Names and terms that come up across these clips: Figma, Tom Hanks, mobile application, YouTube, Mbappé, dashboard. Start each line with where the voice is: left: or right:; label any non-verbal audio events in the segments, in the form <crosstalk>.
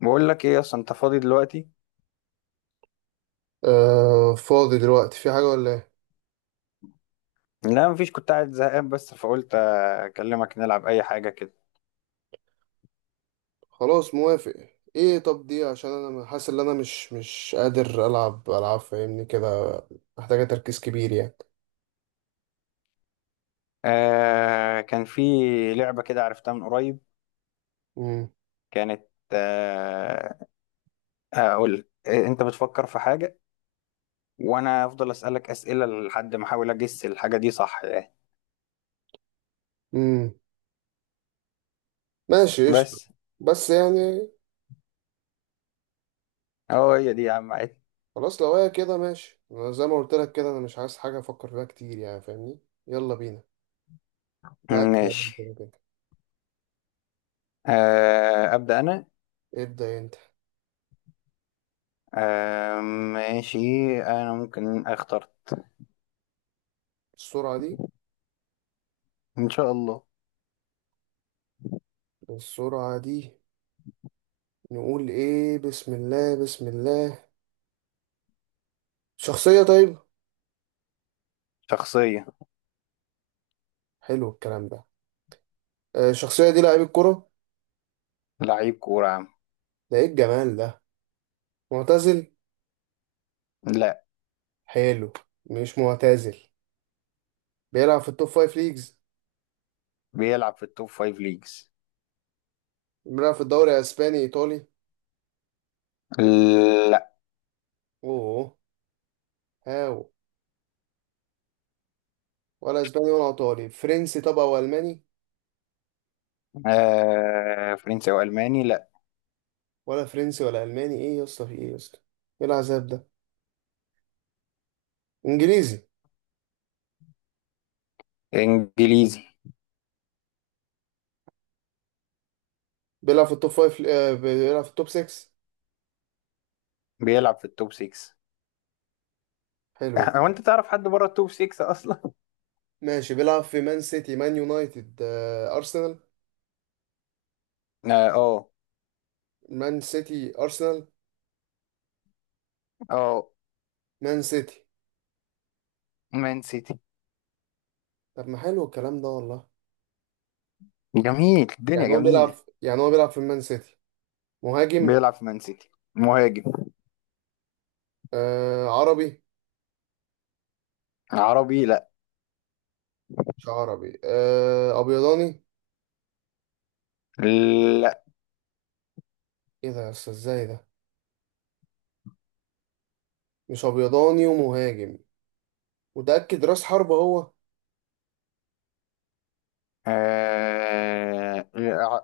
left: بقول لك ايه اصلا، انت فاضي دلوقتي؟
right: آه، فاضي دلوقتي. في حاجة ولا ايه؟
left: لا، مفيش. كنت قاعد زهقان بس فقلت اكلمك نلعب اي حاجه كده.
right: خلاص موافق. ايه طب دي؟ عشان انا حاسس ان انا مش قادر العب العاب، فاهمني كده؟ محتاجة تركيز كبير يعني.
left: آه، كان في لعبه كده عرفتها من قريب.
right: امم
left: كانت. آه اقول لك انت بتفكر في حاجه وانا افضل اسالك اسئله لحد ما احاول اجس الحاجه دي، صح يعني؟
right: امم ماشي قشطة.
left: بس.
right: بس يعني
left: اه، هي دي يا عم، عادي.
right: خلاص، لو هي كده ماشي. أنا زي ما قلت لك كده، انا مش عايز حاجة افكر فيها كتير يعني، فاهمني؟ يلا بينا. تعال تعال انت
left: ماشي.
right: بقى كده.
left: ابدا انا.
right: ابدأ انت.
left: ماشي. انا ممكن اختار.
right: السرعة دي،
left: ان شاء الله.
right: السرعة دي. نقول ايه، بسم الله بسم الله. شخصية، طيب.
left: شخصيه.
right: حلو الكلام ده. آه، الشخصية دي لعيب الكرة.
left: لعيب كوره يا عم.
right: ده ايه الجمال ده؟ معتزل.
left: لا.
right: حلو. مش معتزل. بيلعب في التوب فايف ليجز.
left: بيلعب في التوب فايف ليجز.
right: بيلعب في الدوري اسباني، ايطالي.
left: لا.
right: اوه. هاو. ولا اسباني ولا ايطالي، فرنسي طبعا، والماني.
left: فرنسي او الماني؟ لا.
right: ولا فرنسي ولا الماني، ايه يا اسطى، في ايه يا اسطى؟ ايه العذاب ده؟ انجليزي.
left: انجليزي.
right: بيلعب في التوب فايف. آه، بيلعب في التوب 6.
left: بيلعب في التوب 6.
right: حلو.
left: <laughs> هو انت تعرف حد بره التوب 6 اصلا؟
right: ماشي، بيلعب في مان سيتي، مان يونايتد، آه، ارسنال.
left: اه، اه،
right: مان سيتي، ارسنال.
left: آه.
right: مان سيتي.
left: مان سيتي.
right: طب ما حلو الكلام ده والله.
left: جميل،
right: يعني
left: الدنيا
right: هو
left: جميلة.
right: يعني هو بيلعب في المان سيتي. مهاجم.
left: بيلعب في مان سيتي مهاجم.
right: آه، عربي.
left: عربي؟ لا.
right: مش عربي. آه، ابيضاني.
left: لا.
right: ايه ده يا أستاذ؟ ازاي ده؟ مش ابيضاني ومهاجم؟ متأكد راس حربة هو؟
left: آه...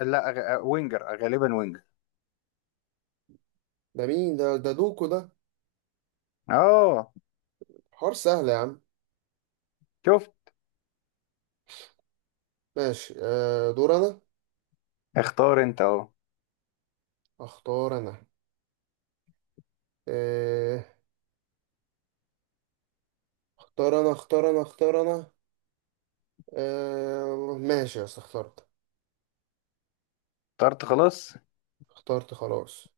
left: لا. وينجر، غالبا وينجر.
right: ده مين ده دوكو ده.
left: اه.
right: حوار سهل يا عم.
left: شفت؟
right: ماشي. آه، دور انا.
left: اختار انت اهو.
right: اختار انا. آه، اختار انا، اختار انا، اختار انا. آه ماشي يا أستاذ، اخترت.
left: اخترت خلاص.
right: اخترت خلاص.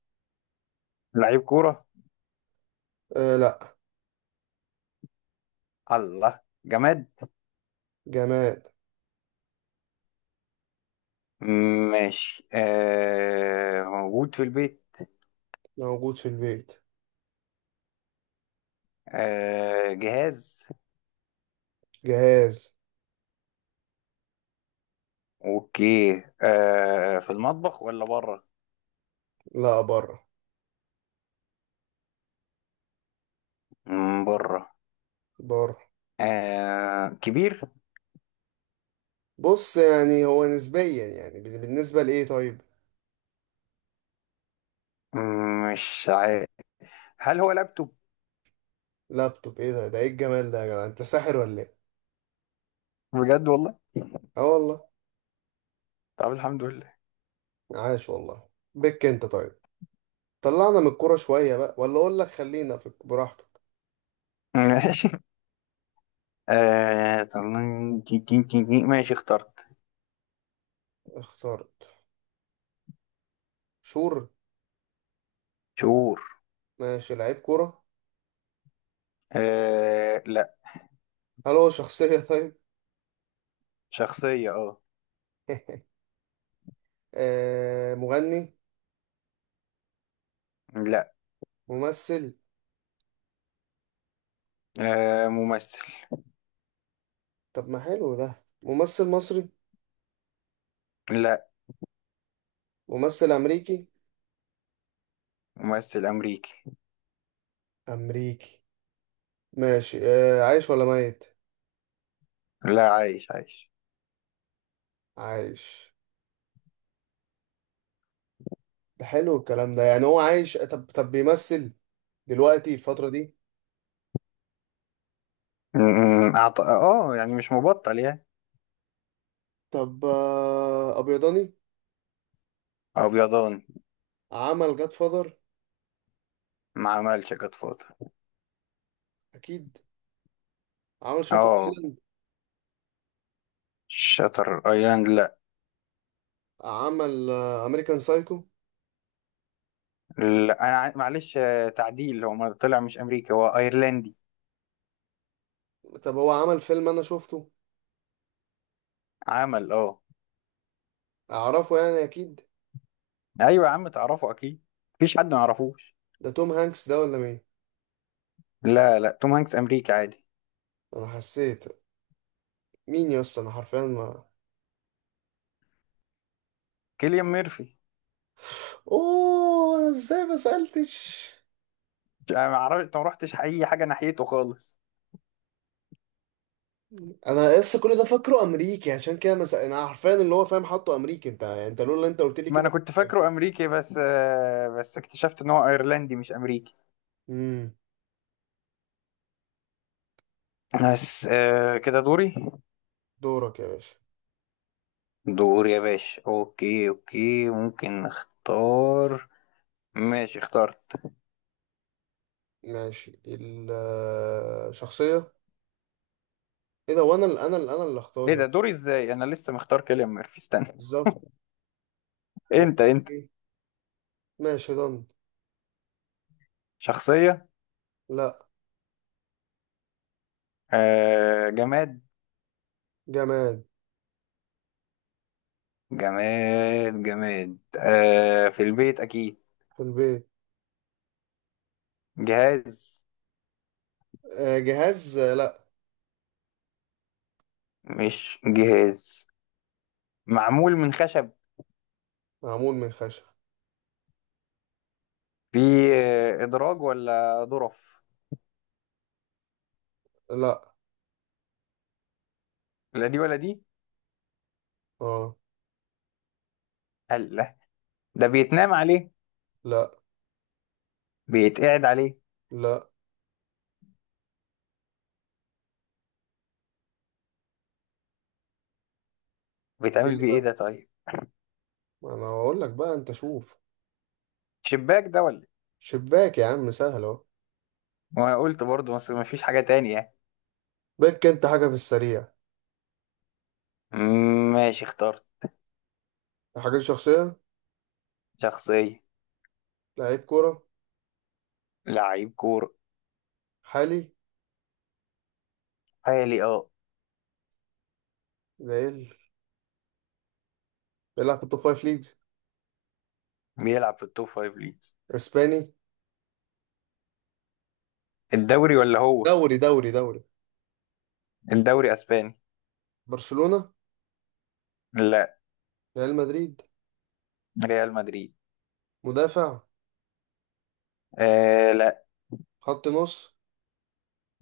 left: لعيب كورة.
right: آه، لا.
left: الله. جماد.
right: جماد.
left: ماشي. موجود في البيت.
right: موجود في البيت.
left: جهاز.
right: جهاز.
left: اوكي. في المطبخ ولا بره؟
right: لا، بره.
left: بره.
right: بره.
left: كبير.
right: بص، يعني هو نسبيا، يعني بالنسبة لإيه طيب؟
left: مش عارف. هل هو لابتوب؟
right: لابتوب؟ إيه ده؟ ده إيه الجمال ده يا جدع؟ أنت ساحر ولا إيه؟
left: بجد والله.
right: آه والله.
left: طب الحمد لله.
right: عاش والله بك أنت، طيب. طلعنا من الكورة شوية بقى، ولا أقول لك خلينا في براحتك.
left: <laughs> ماشي. ماشي، اخترت.
right: اخترت. شور.
left: شهور.
right: ماشي، لعيب كورة.
left: لا.
right: هل هو شخصية <laughs> طيب؟
left: شخصية، اه.
right: آه، مغني.
left: لا.
right: ممثل.
left: ممثل.
right: طب ما حلو ده. ممثل مصري.
left: لا.
right: ممثل أمريكي.
left: ممثل أمريكي.
right: أمريكي. ماشي. آه، عايش ولا ميت؟
left: لا، عايش عايش.
right: عايش. ده حلو الكلام ده. يعني هو عايش، طب، بيمثل دلوقتي الفترة دي.
left: اه يعني مش مبطل يعني.
right: طب آه، أبيضاني.
left: ابيضان.
right: عمل جاد فاذر.
left: ما عملش جاد فاذر.
right: أكيد. عمل شاتر
left: اه.
right: ايلاند.
left: شاتر ايلاند، لا.
right: عمل أمريكان سايكو.
left: لا انا معلش، تعديل، هو ما طلع مش امريكي، هو ايرلندي.
right: طب هو عمل فيلم أنا شفته.
left: عمل، اه.
right: أعرفه يعني أكيد.
left: ايوه يا عم، تعرفه اكيد. مفيش حد ما يعرفوش.
right: ده توم هانكس ده ولا مين؟
left: لا لا، توم هانكس امريكي عادي.
right: أنا حسيت. مين يا اسطى؟ أنا حرفيا ما...
left: كيليان ميرفي.
right: أوه، أنا إزاي ما سألتش؟
left: انا ما اعرفش، ما رحتش اي حاجه ناحيته خالص.
right: أنا لسه كل ده فاكره أمريكي، عشان كده مس... أنا حرفيا اللي هو فاهم حاطه أمريكي. أنت يعني، أنت لولا أنت قلت لي
left: ما انا
right: كده.
left: كنت فاكره امريكي بس. بس اكتشفت ان هو ايرلندي مش امريكي.
right: امم.
left: بس، كده دوري.
right: دورك يا باشا.
left: دور يا باشا. اوكي اوكي ممكن نختار. ماشي، اخترت.
right: ماشي. الشخصية. ايه ده؟ وانا اللي اختار
left: ايه
right: يا
left: ده؟
right: ابني.
left: دوري ازاي؟ انا لسه مختار كيليان ميرفي، استنى.
right: بالظبط. اقول
left: انت
right: لك
left: انت
right: ايه. ماشي، ضن.
left: شخصية.
right: لا.
left: جماد.
right: جماد.
left: جماد جماد. في البيت اكيد.
right: في البيت.
left: جهاز.
right: آه، جهاز. آه، لا.
left: مش جهاز. معمول من خشب.
right: معمول من خشب.
left: في ادراج ولا ظرف؟
right: لا.
left: لا دي ولا دي.
right: اه.
left: قال لا. ده بيتنام عليه؟
right: لا.
left: بيتقعد عليه؟
right: لا. ايه
left: بيتعمل بيه ايه
right: ده؟
left: ده طيب؟
right: ما انا هقول لك بقى، انت شوف.
left: شباك ده ولا...؟
right: شباك يا عم، سهل اهو.
left: وانا قلت برضه، بس مفيش حاجة تانية يعني.
right: بك انت، حاجة في السريع.
left: ماشي، اخترت.
right: حاجة، شخصية.
left: شخصية.
right: لعيب كورة.
left: لعيب كورة.
right: حالي.
left: حالي، اه.
right: ليل. بيلعب في التوب فايف ليجز.
left: بيلعب في التوب فايف ليجز.
right: اسباني.
left: الدوري ولا هو؟
right: دوري، دوري، دوري.
left: الدوري اسباني.
right: برشلونة.
left: لا.
right: ريال مدريد.
left: ريال مدريد.
right: مدافع.
left: لا.
right: خط نص.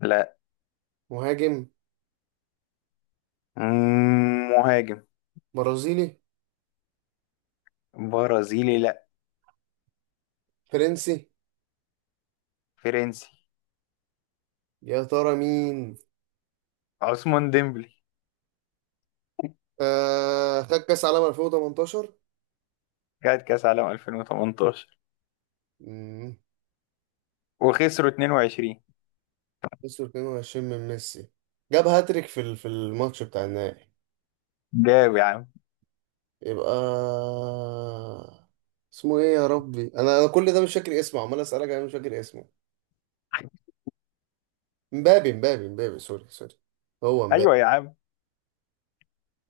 left: لا.
right: مهاجم.
left: مهاجم.
right: برازيلي.
left: برازيلي؟ لا.
right: فرنسي.
left: فرنسي.
right: يا ترى مين؟
left: عثمان ديمبلي.
right: آه، خد كاس عالم 2018.
left: خد كاس عالم 2018.
right: امم.
left: وخسروا 2-2.
right: 22 من ميسي. جاب هاتريك في الماتش بتاع النهائي.
left: جاب يا عم.
right: يبقى اسمه ايه يا ربي؟ انا كل ده مش فاكر اسمه، عمال اسالك انا مش فاكر اسمه. مبابي، مبابي، مبابي. سوري، سوري. هو مبابي.
left: ايوه يا عم.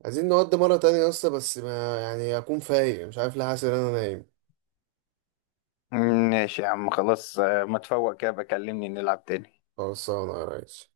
right: عايزين نودي مره تانية يا اسطى، بس ما يعني اكون فايق، مش عارف ليه حاسس ان انا نايم.
left: ماشي يا عم، خلاص. ما تفوق كده بكلمني نلعب تاني.
right: خلصانه يا ريس.